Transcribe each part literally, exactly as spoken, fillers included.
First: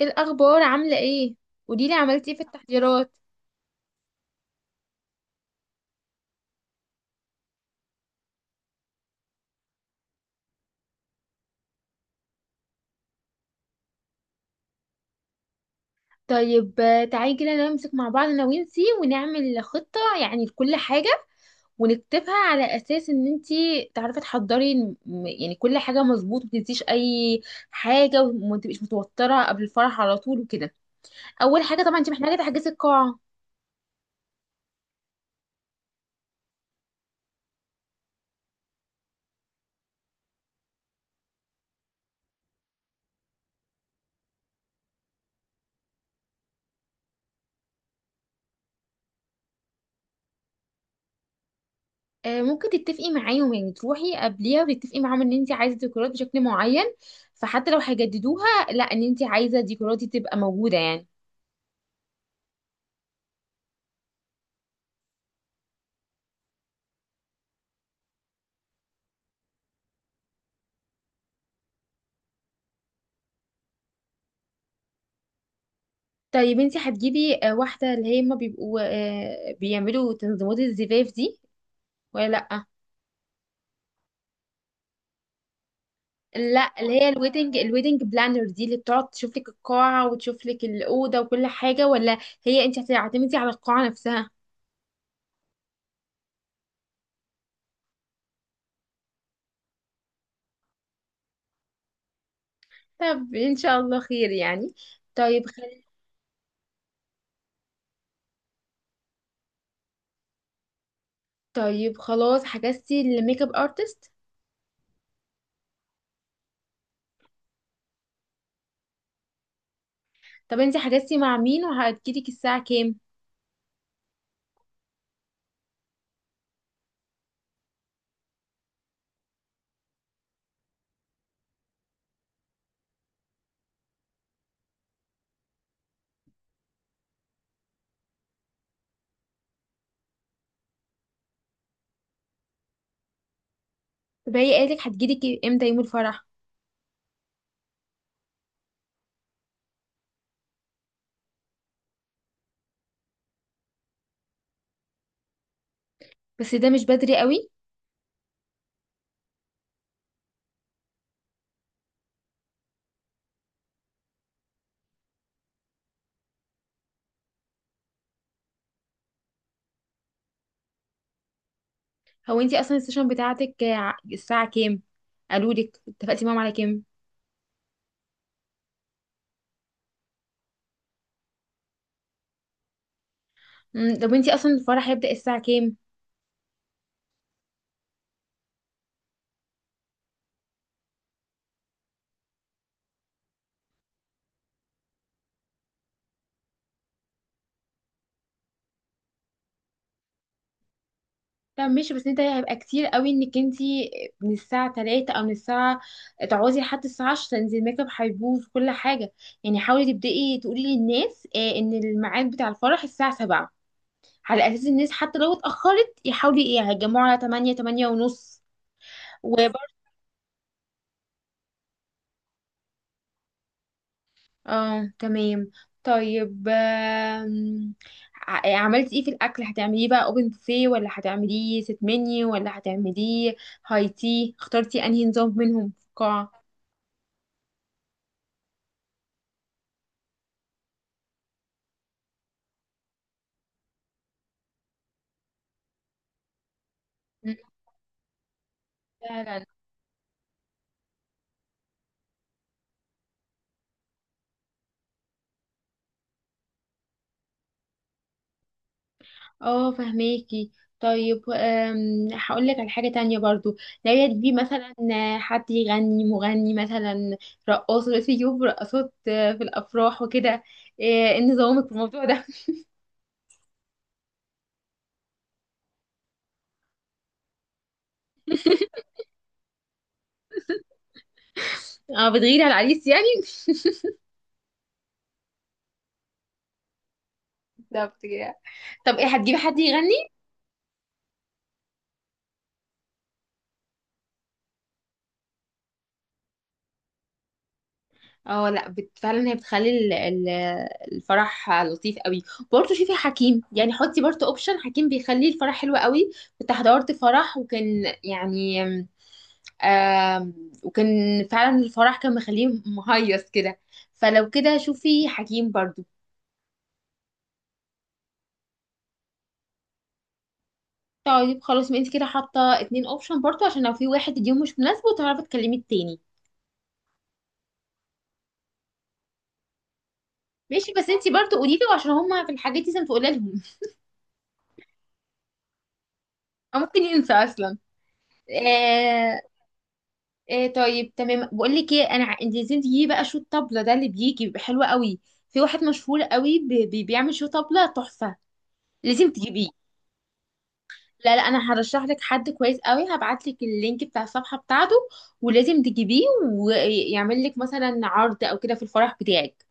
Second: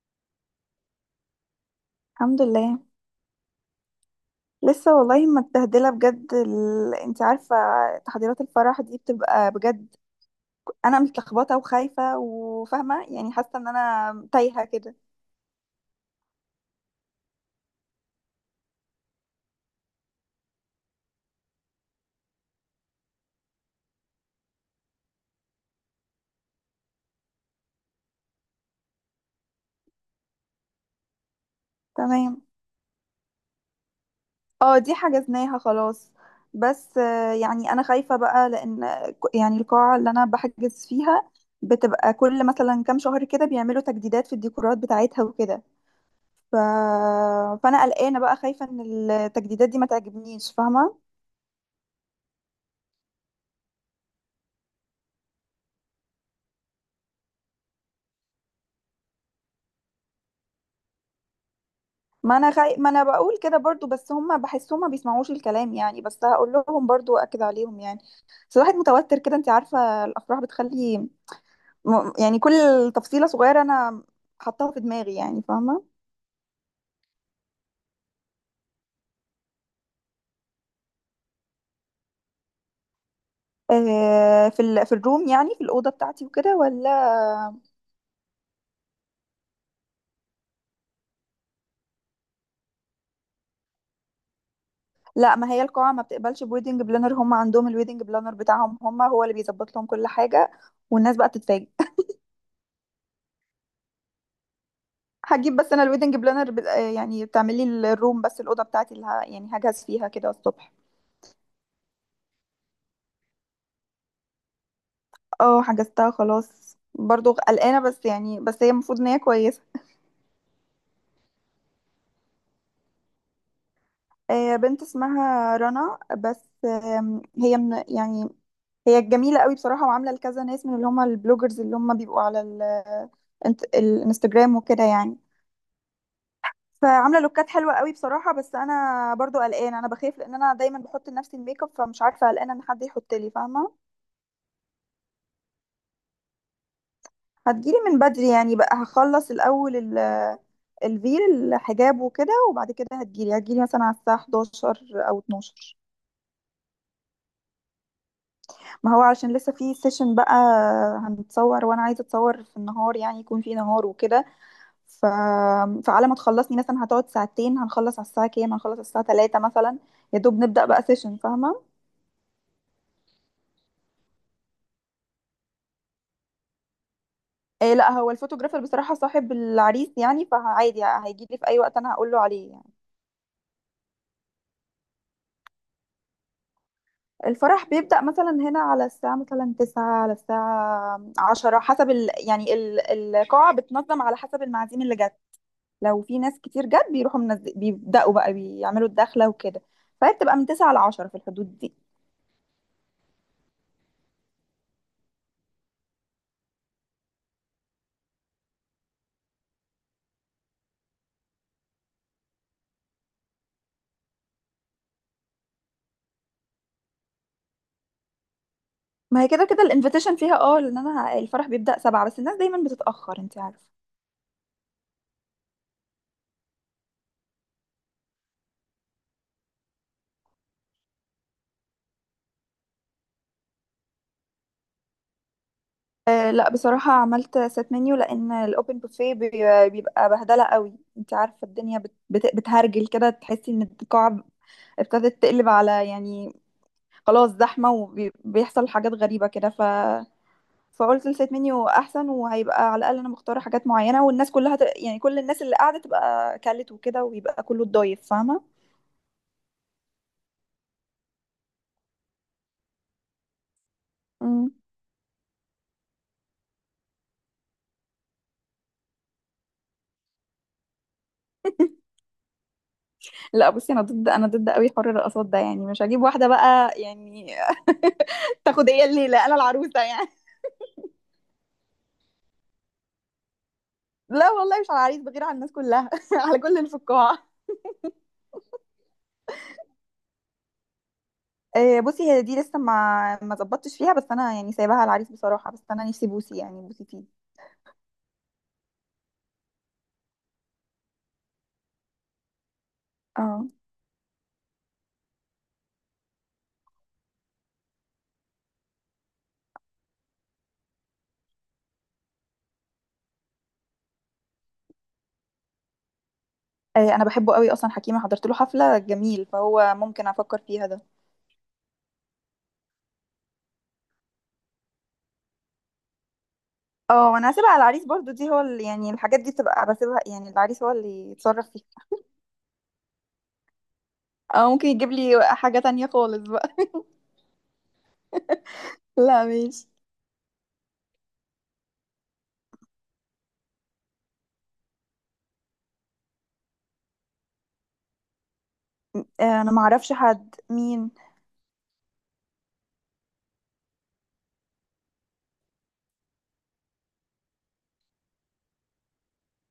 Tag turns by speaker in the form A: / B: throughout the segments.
A: ايه الاخبار؟ عامله ايه؟ قوليلي عملتي ايه في
B: الحمد لله.
A: التحضيرات.
B: لسه والله متبهدله بجد، ال... انت عارفه. تحضيرات الفرح دي بتبقى بجد. انا متلخبطه وخايفه وفاهمه، يعني حاسه ان انا تايهه كده.
A: طيب آه، تعالي كده نمسك مع بعض انا وانتي ونعمل خطه يعني لكل حاجه، ونكتبها على اساس ان انتي تعرفي تحضري. م- يعني كل حاجه مظبوط، متنسيش اي حاجه، وما تبقيش متوتره قبل الفرح على طول وكده. اول حاجه طبعا انتي محتاجه
B: تمام.
A: تحجزي القاعه.
B: اه، دي حجزناها خلاص. بس آه، يعني انا خايفه بقى، لان ك- يعني القاعه اللي انا بحجز فيها بتبقى كل مثلا كام شهر كده بيعملوا تجديدات في الديكورات بتاعتها وكده. ف... فانا قلقانه بقى، خايفه ان التجديدات دي ما تعجبنيش، فاهمه.
A: آه، ممكن تتفقي معاهم، يعني تروحي قبليها وتتفقي معاهم ان انتي عايزه ديكورات بشكل معين، فحتى لو هيجددوها، لا، ان انتي عايزه ديكوراتي تبقى موجوده يعني.
B: ما انا خي... ما انا بقول كده برضو، بس هم بحسهم ما بيسمعوش الكلام، يعني بس هقول لهم برضو واكد عليهم، يعني. بس الواحد متوتر كده، انت عارفة الافراح بتخلي، م... يعني كل تفصيلة صغيرة انا حطاها في دماغي، يعني فاهمة.
A: طيب انت هتجيبي آه، واحدة اللي هي هما بيبقوا آه، بيعملوا تنظيمات الزفاف دي ولا لأ؟
B: آه، في ال... في الروم، يعني في الأوضة بتاعتي وكده،
A: لا، اللي هي
B: ولا؟
A: الويدنج الويدنج بلانر دي اللي بتقعد تشوف لك القاعة وتشوف لك الأوضة وكل حاجة، ولا هي انت هتعتمدي على القاعة نفسها؟
B: لا، ما هي القاعة ما بتقبلش بويدنج بلانر، هم عندهم الويدنج بلانر بتاعهم هم، هو اللي بيظبط لهم كل حاجة. والناس بقى تتفاجئ.
A: طب ان شاء الله خير يعني. طيب
B: هجيب، بس انا
A: خل...
B: الويدنج بلانر ب... آه، يعني بتعمل لي الروم، بس الأوضة بتاعتي اللي ه... يعني هجهز فيها كده الصبح.
A: طيب خلاص، حجزتي الميك اب ارتست؟
B: اه حجزتها خلاص، برضو قلقانة، بس يعني بس هي المفروض ان هي كويسة.
A: طب انت حجزتي مع مين وهتجيلك الساعة كام؟
B: آه، بنت اسمها رنا، بس آم، هي من يعني، هي جميلة قوي بصراحة، وعاملة لكذا ناس من اللي هم البلوجرز اللي هم بيبقوا على ال- الانت- الانستجرام وكده، يعني. فعاملة لوكات حلوة قوي بصراحة، بس انا برضو قلقانة، انا بخاف لان انا دايما بحط لنفسي الميك اب، فمش عارفة، قلقانة ان حد يحط لي، فاهمة.
A: طب هي قالت لك هتجيلك امتى يوم الفرح؟
B: هتجيلي من بدري، يعني بقى هخلص الأول ال الفيل، الحجاب وكده، وبعد كده هتجيلي هتجيلي مثلا على الساعة حداشر أو اتناشر.
A: بس ده مش بدري قوي.
B: ما هو علشان لسه في سيشن بقى. هنتصور، وأنا عايزة أتصور في النهار، يعني يكون في نهار وكده. ف... فعلى ما تخلصني مثلا هتقعد ساعتين، هنخلص على الساعة كام؟ هنخلص على الساعة تلاته مثلا، يا دوب نبدأ بقى سيشن، فاهمة.
A: هو انتي اصلا السيشن بتاعتك ع- الساعة كام؟ قالوا لك؟ اتفقتي معاهم على كام؟
B: إيه لا، هو الفوتوغرافر بصراحة صاحب العريس، يعني فعادي هيجيلي في أي وقت أنا هقوله عليه، يعني.
A: مم، طب انتي اصلا الفرح هيبدأ الساعة كام؟
B: الفرح بيبدأ مثلا هنا على الساعة مثلا تسعة، على الساعة عشرة، حسب ال... يعني ال... القاعة بتنظم على حسب المعازيم اللي جت. لو في ناس كتير جت، بيروحوا منز... بيبدأوا بقى بيعملوا الدخلة وكده. فهي بتبقى من تسعة لعشرة في الحدود
A: طب
B: دي.
A: ماشي، بس انت هيبقى كتير قوي انك انتي من الساعة تلاته او من الساعة، تقعدي لحد الساعة عشرة، انزل الميك اب هيبوظ في كل حاجة. يعني حاولي تبدأي تقولي للناس اه، ان الميعاد بتاع الفرح الساعة سبعة، على اساس الناس حتى لو اتأخرت يحاولي ايه هيتجمعوا على تمانية، تمانية ونص.
B: ما هي كده كده الانفيتيشن فيها اه، لان انا ه- الفرح بيبدأ سبعة، بس الناس دايما بتتأخر، انت عارفة.
A: اه تمام. طيب آم، ع- عملتي ايه في الاكل؟ هتعمليه بقى اوبن بوفيه، ولا هتعمليه ست منيو، ولا هتعمليه هاي تي؟ اخترتي انهي نظام منهم في
B: آه
A: القاعه؟
B: لا، بصراحة عملت سيت منيو، لأن الأوبن بوفيه بيبقى بهدلة قوي انت عارفة، الدنيا بت... بت... بتهرجل كده، تحسي ان القاعة ابتدت تقلب على، يعني خلاص
A: مم،
B: زحمة، وبيحصل حاجات غريبة
A: فعلا.
B: كده. ف فقلت السيت منيو احسن، وهيبقى على الاقل انا مختاره حاجات معينه، والناس كلها ت... يعني كل الناس اللي قاعده تبقى كلت وكده، ويبقى كله اتضايف، فاهمه.
A: اه فهماكي. طيب أم، هقول لك على حاجه تانية برضو. لو تجيبي
B: مم.
A: مثلا حد يغني، مغني مثلا، رقاص دلوقتي يجيبوا رقاصات آه، في الافراح وكده، آه، ايه نظامك في الموضوع ده؟
B: لا بصي، انا ضد، انا ضد قوي حر الرقصات ده، يعني مش هجيب واحده بقى، يعني. تاخد هي الليله، انا العروسه يعني.
A: اه، بتغيري على العريس يعني.
B: لا والله، مش على العريس، بغير على الناس كلها على كل اللي في القاعه.
A: بالظبط كده. طب ايه، هتجيبي حد يغني؟
B: آه، بصي، هي دي لسه ما ما ظبطتش فيها، بس انا يعني سايباها على العريس بصراحه، بس انا نفسي بوسي يعني بوسي فيه.
A: اه لا، بت... فعلا هي بتخلي ال... ال... الفرح لطيف قوي. برضه شوفي حكيم،
B: اه،
A: يعني حطي برضه اوبشن حكيم، بيخلي الفرح حلو قوي. كنت حضرت فرح وكان يعني، آم... وكان فعلا الفرح كان مخليه مهيص كده، فلو كده شوفي حكيم برضه.
B: آه، انا بحبه قوي، اصلا حكيمه حضرت له حفله جميل، فهو ممكن افكر فيها ده.
A: طيب خلاص، ما انت كده حاطه اتنين اوبشن برضه، عشان لو في واحد اليوم مش مناسبه تعرفي تكلمي التاني.
B: اه، وانا هسيبها على العريس برضو، دي هو اللي يعني، الحاجات دي بتبقى بسيبها، يعني العريس هو
A: ماشي، بس انت
B: اللي
A: برضه
B: يتصرف
A: قولي
B: فيها.
A: له، عشان هما في الحاجات دي لازم تقولي لهم.
B: اه، ممكن يجيب لي حاجه تانية خالص بقى.
A: او ممكن ينسى اصلا. آه،
B: لا ماشي.
A: إيه طيب، تمام. بقول لك ايه، انا ع- انت عايزين تجيبي بقى شو الطبله ده، اللي بيجي بيبقى حلو قوي. في واحد مشهور قوي بي- بي- بيعمل شو طبله تحفه، لازم
B: آه،
A: تجيبيه.
B: انا ما اعرفش حد، مين؟
A: لا لا، انا هرشح لك حد كويس قوي، هبعت لك اللينك بتاع الصفحه بتاعته، ولازم تجيبيه، ويعمل لك مثلا عرض او كده في الفرح بتاعك.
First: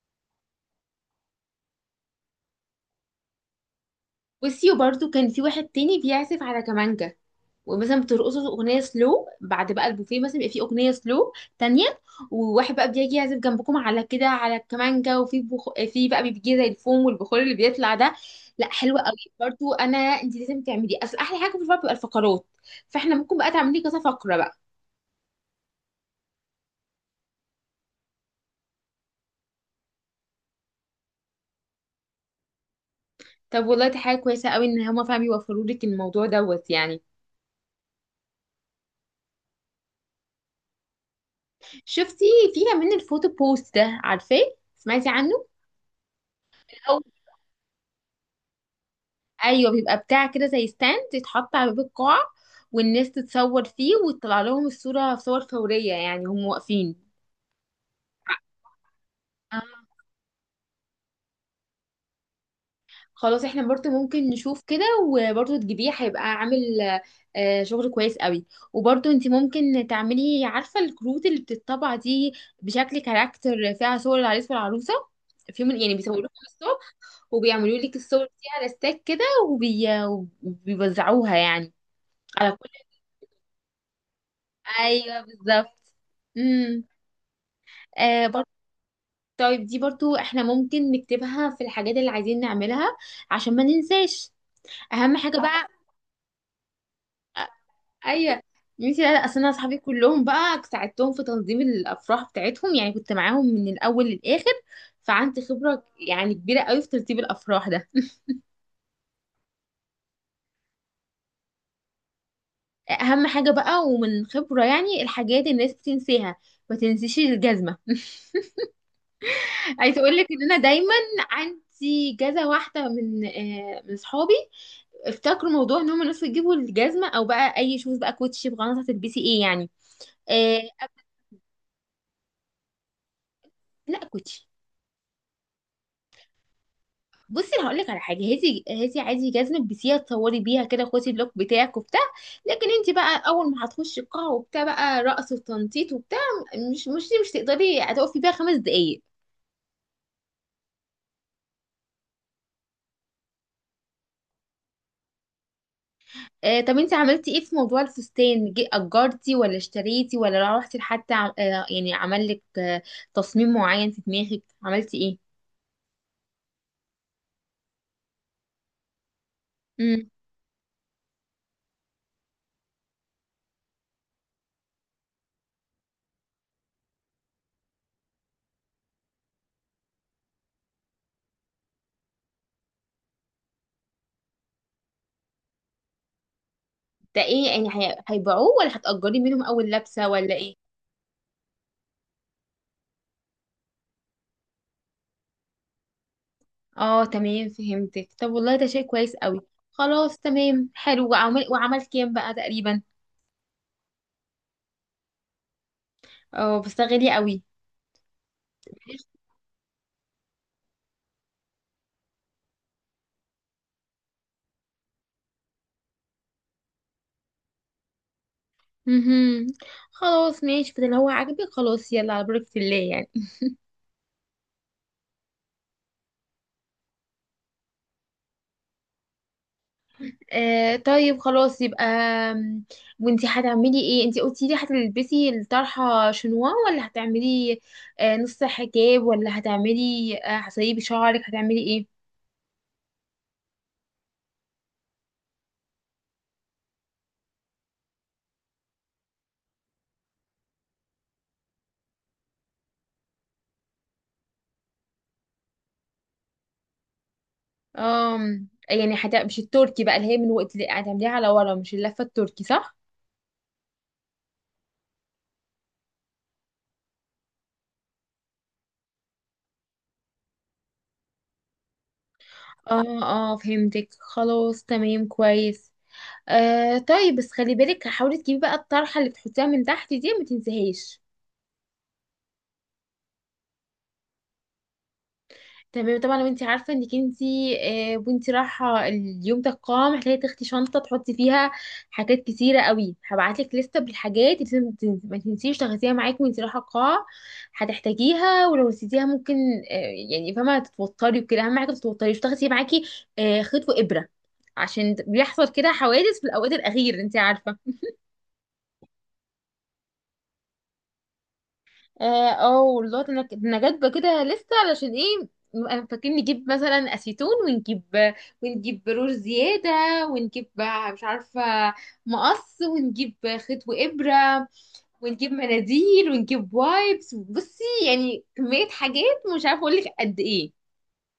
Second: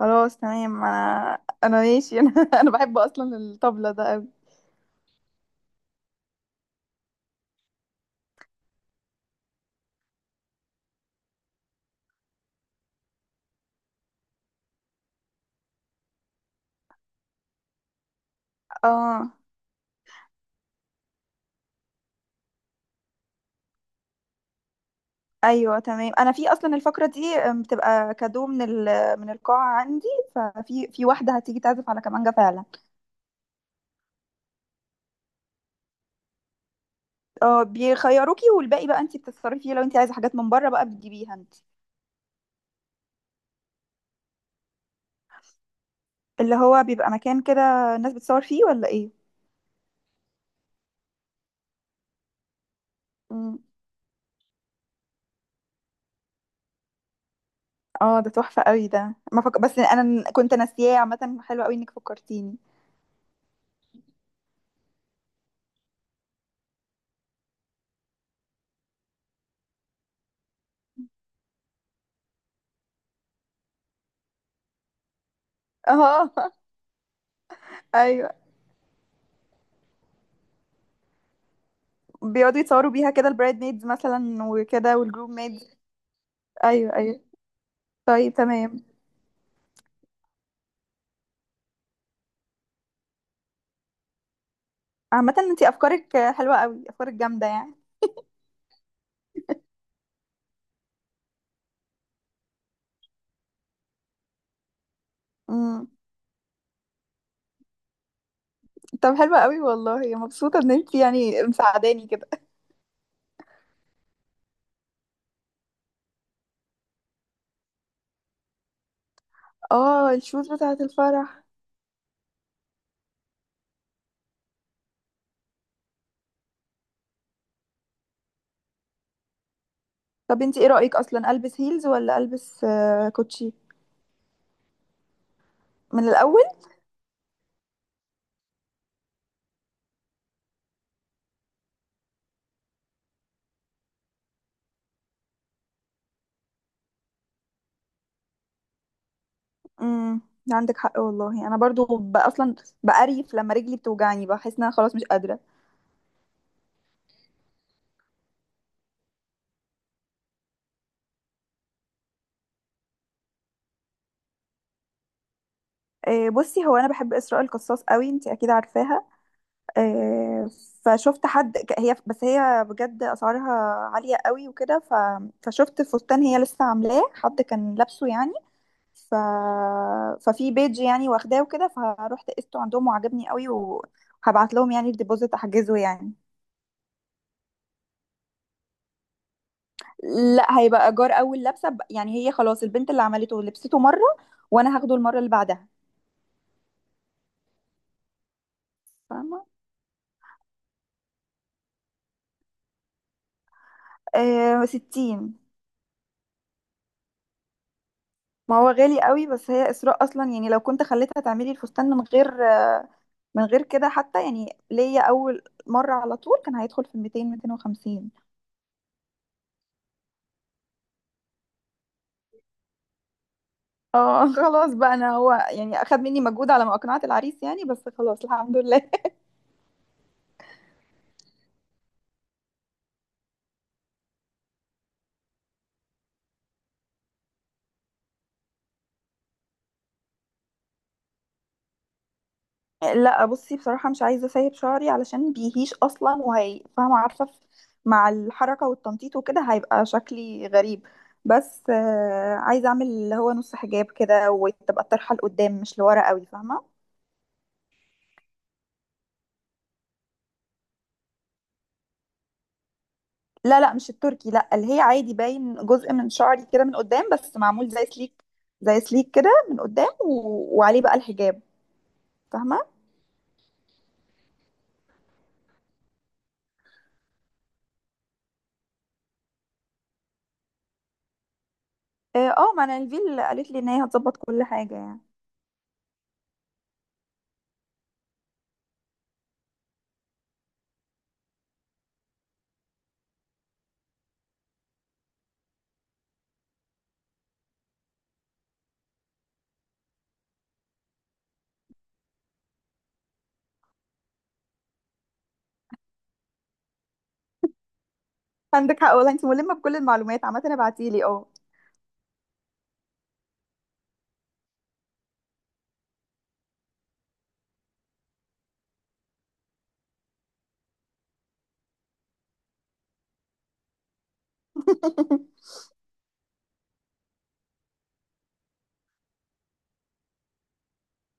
B: خلاص تمام، انا انا ماشي انا انا بحب اصلا الطبلة ده قوي.
A: بصي، وبرده كان في واحد تاني بيعزف على كمانجا، ومثلا بترقصوا اغنيه سلو، بعد بقى البوفيه مثلا يبقى فيه اغنيه سلو تانية، وواحد بقى بيجي يعزف جنبكم على كده على الكمانجا، وفي بخ... في بقى بيجي زي الفوم والبخور اللي بيطلع ده. لا حلوه قوي
B: اه
A: برضو. انا انت لازم تعملي، اصل احلى حاجه في الفرق بتبقى الفقرات، فاحنا ممكن بقى تعملي كذا فقره بقى.
B: ايوه تمام. انا في اصلا الفقره دي آم، بتبقى كادو من ال... من القاعه عندي. ففي في واحده هتيجي تعزف على كمانجه فعلا.
A: طب والله دي حاجه كويسه قوي، ان هما فعلا بيوفروا لك الموضوع دوت يعني.
B: اه، بيخيروكي، والباقي بقى انت بتتصرفي فيه، لو انت عايزه حاجات من بره بقى بتجيبيها انت.
A: شفتي؟ في كمان الفوتو بوست ده، عارفاه؟ سمعتي عنه؟
B: اللي هو بيبقى مكان كده الناس بتصور فيه، ولا ايه؟
A: ايوه بيبقى بتاع كده زي ستاند يتحط على باب القاعه، والناس
B: مم.
A: تتصور فيه وتطلع لهم الصوره، صور فوريه يعني، هم واقفين.
B: اه، ده تحفه قوي ده، ما
A: آه.
B: فك... بس انا ن- كنت ناسياه، عامه حلو قوي انك فكرتيني.
A: خلاص احنا برضو ممكن نشوف كده، وبرضو تجيبيه هيبقى عامل آه، شغل كويس قوي. وبرضو انت ممكن تعملي، عارفه الكروت اللي بتطبع دي بشكل كاركتر، فيها صور العريس والعروسه في يوم يعني، بيصوروها
B: اه
A: من الصبح، وبيعملوا لك الصور
B: ايوه،
A: دي على ستاك كده، وبي... وبيوزعوها يعني على
B: بيقعدوا
A: كل.
B: يتصوروا بيها كده، البرايد ميدز مثلا وكده،
A: ايوه
B: والجروب
A: بالظبط.
B: ميدز.
A: امم.
B: ايوه ايوه.
A: آه
B: طيب
A: برضو.
B: تمام.
A: طيب دي برضو احنا ممكن نكتبها في الحاجات اللي عايزين نعملها عشان ما ننساش، اهم
B: عامه
A: حاجة
B: انت
A: بقى.
B: افكارك حلوه قوي، افكارك جامده يعني.
A: ايوه ميسي. لا لا، اصل انا اصحابي كلهم بقى ساعدتهم في تنظيم الافراح بتاعتهم، يعني كنت معاهم من الاول للاخر، فعندي خبرة
B: امم.
A: يعني كبيرة قوي في ترتيب الافراح ده.
B: طب حلوه قوي والله، مبسوطه ان انت يعني مساعداني كده.
A: اهم حاجة بقى، ومن خبرة يعني الحاجات الناس بتنساها، ما تنسيش الجزمة. عايزة
B: اه
A: اقول لك ان
B: الشوز
A: انا
B: بتاعت
A: دايما
B: الفرح.
A: عندي جزة واحدة من آه من صحابي افتكروا موضوع ان هم الناس بتجيبوا الجزمه، او بقى اي شوز بقى كوتشي بغلط هتلبسي ايه يعني.
B: طب انت ايه
A: آه
B: رأيك اصلا، البس هيلز ولا البس آه، كوتشي
A: لا، كوتشي.
B: من الاول؟
A: بصي انا هقول لك على حاجه، هاتي هاتي عادي جزمه، البسيها تصوري بيها كده، خدي بلوك بتاعك وبتاع، لكن انت بقى اول ما هتخشي القاعه وبتاع بقى رقص وتنطيط وبتاع، مش مش مش تقدري هتقفي بيها خمس دقايق.
B: امم. عندك حق والله، انا برضو ب- اصلا بقريف لما رجلي بتوجعني، بحس ان انا خلاص مش قادره.
A: آه، طب انت عملتي ايه في موضوع الفستان؟ جي- اجرتي ولا اشتريتي، ولا روحتي لحد عم- آه يعني عمل لك آه تصميم معين في دماغك؟ عملتي ايه؟
B: آه، بصي، هو انا بحب اسراء القصاص قوي، انت اكيد عارفاها. آه، فشفت حد ك- هي، بس هي بجد اسعارها عاليه قوي وكده. ف... فشفت فستان هي لسه عاملاه، حد كان لابسه يعني. ف... ففي بيج يعني واخداه وكده، فروحت قسته عندهم وعجبني قوي، وهبعت لهم يعني الديبوزيت احجزه يعني.
A: ده ايه يعني، هي- هيبيعوه ولا هتأجري منهم اول لبسة ولا ايه؟
B: لا، هيبقى ايجار اول لبسه، ب- يعني هي خلاص البنت اللي عملته لبسته مره، وانا هاخده المره اللي بعدها،
A: اه تمام فهمتك. طب والله ده شيء كويس قوي.
B: فاهمه.
A: خلاص تمام حلو. وعمل، وعمل كام بقى تقريبا؟
B: آه ستين.
A: اه، بس ده غالي قوي.
B: ما هو غالي قوي، بس هي اسراء اصلا يعني، لو كنت خليتها تعملي الفستان من غير آه، من غير كده حتى، يعني ليا اول مره على طول كان هيدخل في ميتين ميتين وخمسين.
A: مهم. خلاص ماشي، فده اللي هو عاجبك، خلاص يلا على بركة الله يعني.
B: اه خلاص بقى، انا هو يعني اخد مني مجهود على ما اقنعت العريس يعني، بس خلاص الحمد لله.
A: آه طيب خلاص يبقى، آم، وانتي هتعملي ايه؟ انتي قلتي لي هتلبسي الطرحة شنوا، ولا هتعملي آه نص حجاب، ولا هتعملي آه هتسيبي شعرك؟ هتعملي ايه؟
B: لا بصي، بصراحة مش عايزة اسيب شعري علشان بيهيش اصلا وهي فاهمة، عارفة. ف- مع الحركة والتنطيط وكده هيبقى شكلي غريب. بس آه، عايزة اعمل اللي هو نص حجاب كده، وتبقى الطرحة لقدام مش لورا قوي، فاهمة.
A: آم، يعني حتى مش التركي بقى، اللي هي من وقت اللي هتعمليها على ورا، مش اللفة التركي، صح؟
B: لا لا، مش التركي، لا اللي هي عادي باين جزء من شعري كده من قدام، بس معمول زي سليك زي سليك كده من قدام، و... وعليه بقى الحجاب، فاهمة.
A: اه اه فهمتك، خلاص تمام كويس. آه طيب، بس خلي بالك حاولي تجيبي بقى الطرحة اللي بتحطيها من تحت دي، ما تنسيهاش.
B: اه، آه، ما انا الفيل قالت لي ان هي هتظبط كل حاجة يعني.
A: تمام طبعا. وانت عارفه انك انت آه، وانت رايحه اليوم ده القاعه محتاجه تاخدي شنطه تحطي فيها حاجات كتيره قوي، هبعتلك لسته بالحاجات اللي لازم تن- ما تنسيش تاخديها معاكي وانت رايحه القاعه، هتحتاجيها. ولو نسيتيها ممكن آه، يعني فاهمه تتوتري وكده. اهم حاجه ما تتوتريش، تاخدي معاكي آه، خيط وابره، عشان بيحصل كده حوادث في الاوقات الاخيره انت عارفه.
B: عندك حق والله، انت ملمة بكل المعلومات عامة، ابعتيلي اه.
A: اه آه، والله انا انا جايبه كده لسه، علشان ايه، نبقى فاكرين نجيب مثلا اسيتون، ونجيب ونجيب رور زياده، ونجيب مش عارفه مقص، ونجيب خيط وابره، ونجيب مناديل، ونجيب وايبس. بصي يعني كميه حاجات مش عارفه اقول لك قد ايه.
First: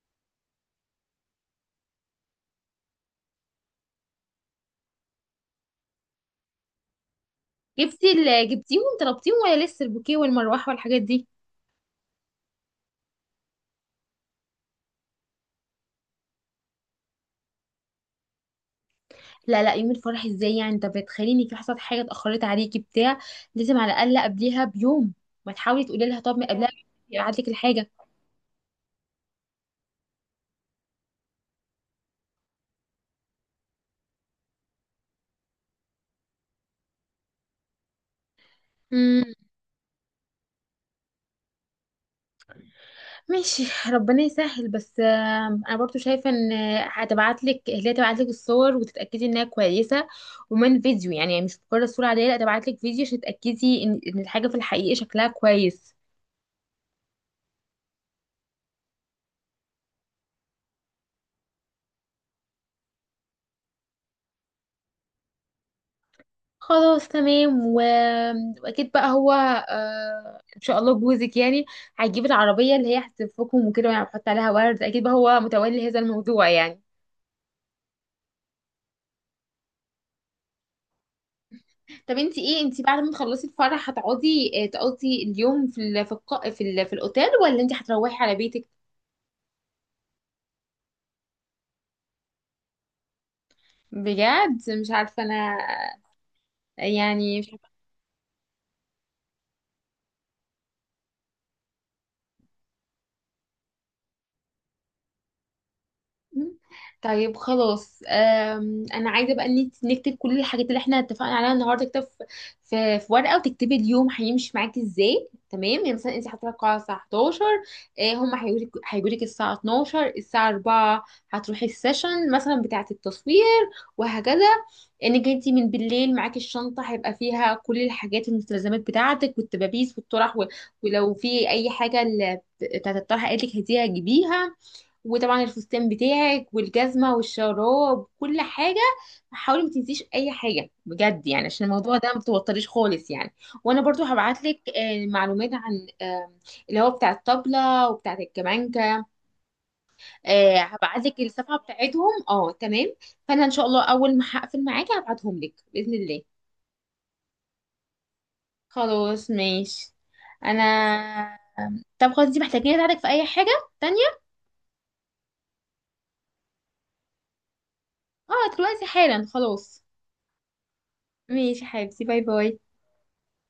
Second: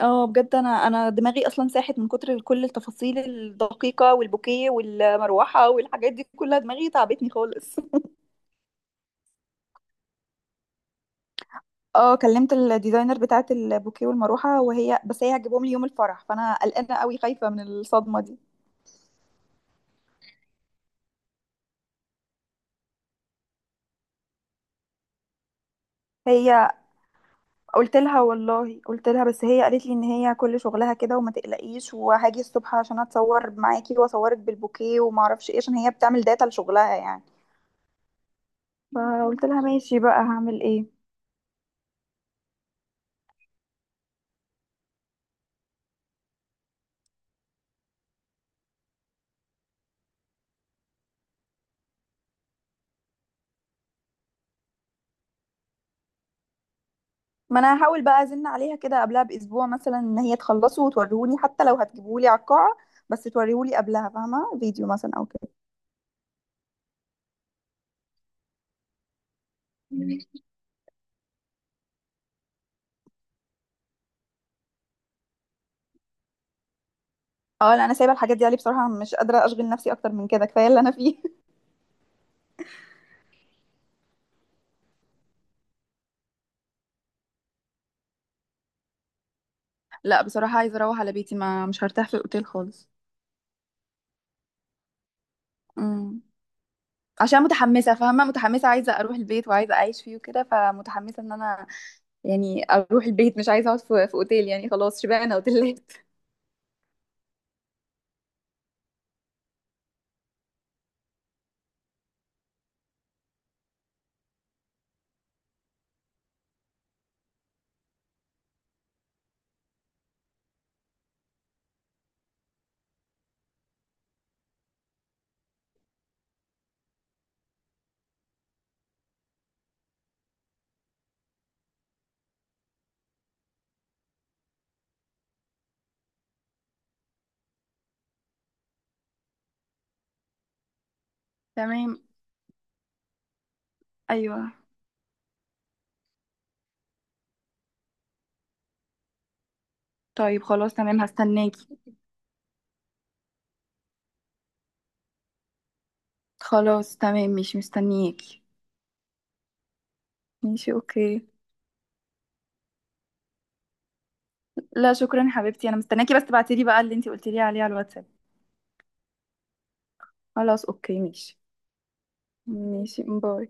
B: اه بجد، انا انا دماغي اصلا ساحت من كتر كل التفاصيل الدقيقه والبوكيه والمروحه والحاجات دي كلها، دماغي تعبتني خالص.
A: جبتي ال- جبتيهم طلبتيهم ولا لسه البوكيه والمروحه والحاجات دي؟
B: اه، كلمت الديزاينر بتاعه البوكيه والمروحه، وهي بس هي هتجيبهم لي يوم الفرح، فانا قلقانه قوي، خايفه من الصدمه دي.
A: لا لا، يوم الفرح ازاي يعني؟ انت بتخليني في، حصلت حاجه اتاخرت عليكي بتاع، لازم على الاقل قبليها بيوم. ما تحاولي تقولي لها؟ طب من قبلها
B: هي
A: يبعت لك الحاجه.
B: قلت لها والله، قلت لها بس هي قالت لي ان هي كل شغلها كده وما تقلقيش، وهاجي الصبح عشان اتصور معاكي واصورك بالبوكيه وما اعرفش ايه، عشان هي بتعمل داتا لشغلها يعني.
A: امم.
B: فقلت لها ماشي بقى، هعمل ايه.
A: ماشي، ربنا يسهل. بس آم، انا برضو شايفه ان هتبعت لك، هي تبعت لك الصور وتتاكدي انها كويسه، ومن فيديو يعني، مش مجرد صوره عاديه، لا، تبعت لك فيديو عشان تتاكدي ان إن الحاجه في الحقيقه شكلها كويس.
B: ما انا هحاول بقى ازن عليها كده قبلها باسبوع مثلا، ان هي تخلصه وتوريهولي حتى لو هتجيبهولي على القاعه، بس توريهولي قبلها، فاهمه، فيديو مثلا او كده.
A: خلاص تمام، و... واكيد بقى هو
B: مم.
A: آه... ان شاء الله جوزك يعني هيجيب العربيه اللي هي هتلفكم وكده يعني، هتحط عليها ورد، اكيد بقى هو متولي هذا الموضوع يعني.
B: اه لا، انا سايبه الحاجات دي علي بصراحه، مش قادره اشغل نفسي اكتر من كده، كفايه اللي انا فيه.
A: طب انت ايه، انت بعد ما تخلصي الفرح هتقعدي آه، تقضي اليوم في ال... في الق... في, ال... في الاوتيل، ولا انت هتروحي على بيتك؟
B: لا بصراحه، عايزه اروح على بيتي، ما مش هرتاح في الاوتيل خالص.
A: بجد مش عارفه انا
B: امم.
A: يعني.
B: عشان متحمسه فاهمه، متحمسه عايزه اروح البيت وعايزه اعيش فيه وكده، فمتحمسه ان انا يعني اروح البيت، مش عايزه اقعد في, في اوتيل يعني، خلاص شبعنا اوتيلات.
A: طيب خلاص، أم، انا عايزه بقى إن إنت نكتب كل الحاجات اللي احنا اتفقنا عليها النهارده، اكتب في في في ورقه، وتكتبي اليوم هيمشي معاكي ازاي. تمام، يعني مثلا انت هتروحي القاعه الساعه حداشر، آه، هم هيجولك هيجولك الساعه اتناشر، الساعه اربعة هتروحي السيشن مثلا بتاعه التصوير، وهكذا. انك انت من بالليل معاكي الشنطه هيبقى فيها كل الحاجات، المستلزمات بتاعتك والتبابيس والطرح و- ولو في اي حاجه ال- بتاعه الطرح قالك هديها جيبيها، وطبعا الفستان بتاعك والجزمة والشراب، كل حاجة حاولي ما تنسيش اي حاجة بجد يعني، عشان الموضوع
B: تمام.
A: ده ما توتريش خالص يعني. وانا برضو هبعت
B: ايوه.
A: لك معلومات عن آه، اللي هو بتاع الطبلة وبتاع الكمانجة.
B: طيب
A: آه،
B: خلاص تمام،
A: هبعت لك الصفحة
B: هستناكي.
A: بتاعتهم، اه تمام. فانا ان شاء الله اول ما هقفل معاكي هبعتهم لك بإذن الله.
B: خلاص تمام، مش مستنياكي.
A: خلاص ماشي.
B: ماشي اوكي.
A: انا، طب خلاص انتي محتاجين اساعدك في اي حاجة تانية؟
B: لا شكرا حبيبتي، انا مستنياكي بس تبعتيلي بقى اللي انتي قلتيلي عليه على الواتساب.
A: اه دلوقتي حالا خلاص.
B: خلاص اوكي ماشي.
A: ماشي يا حبيبتي، باي باي.
B: ماشي باي.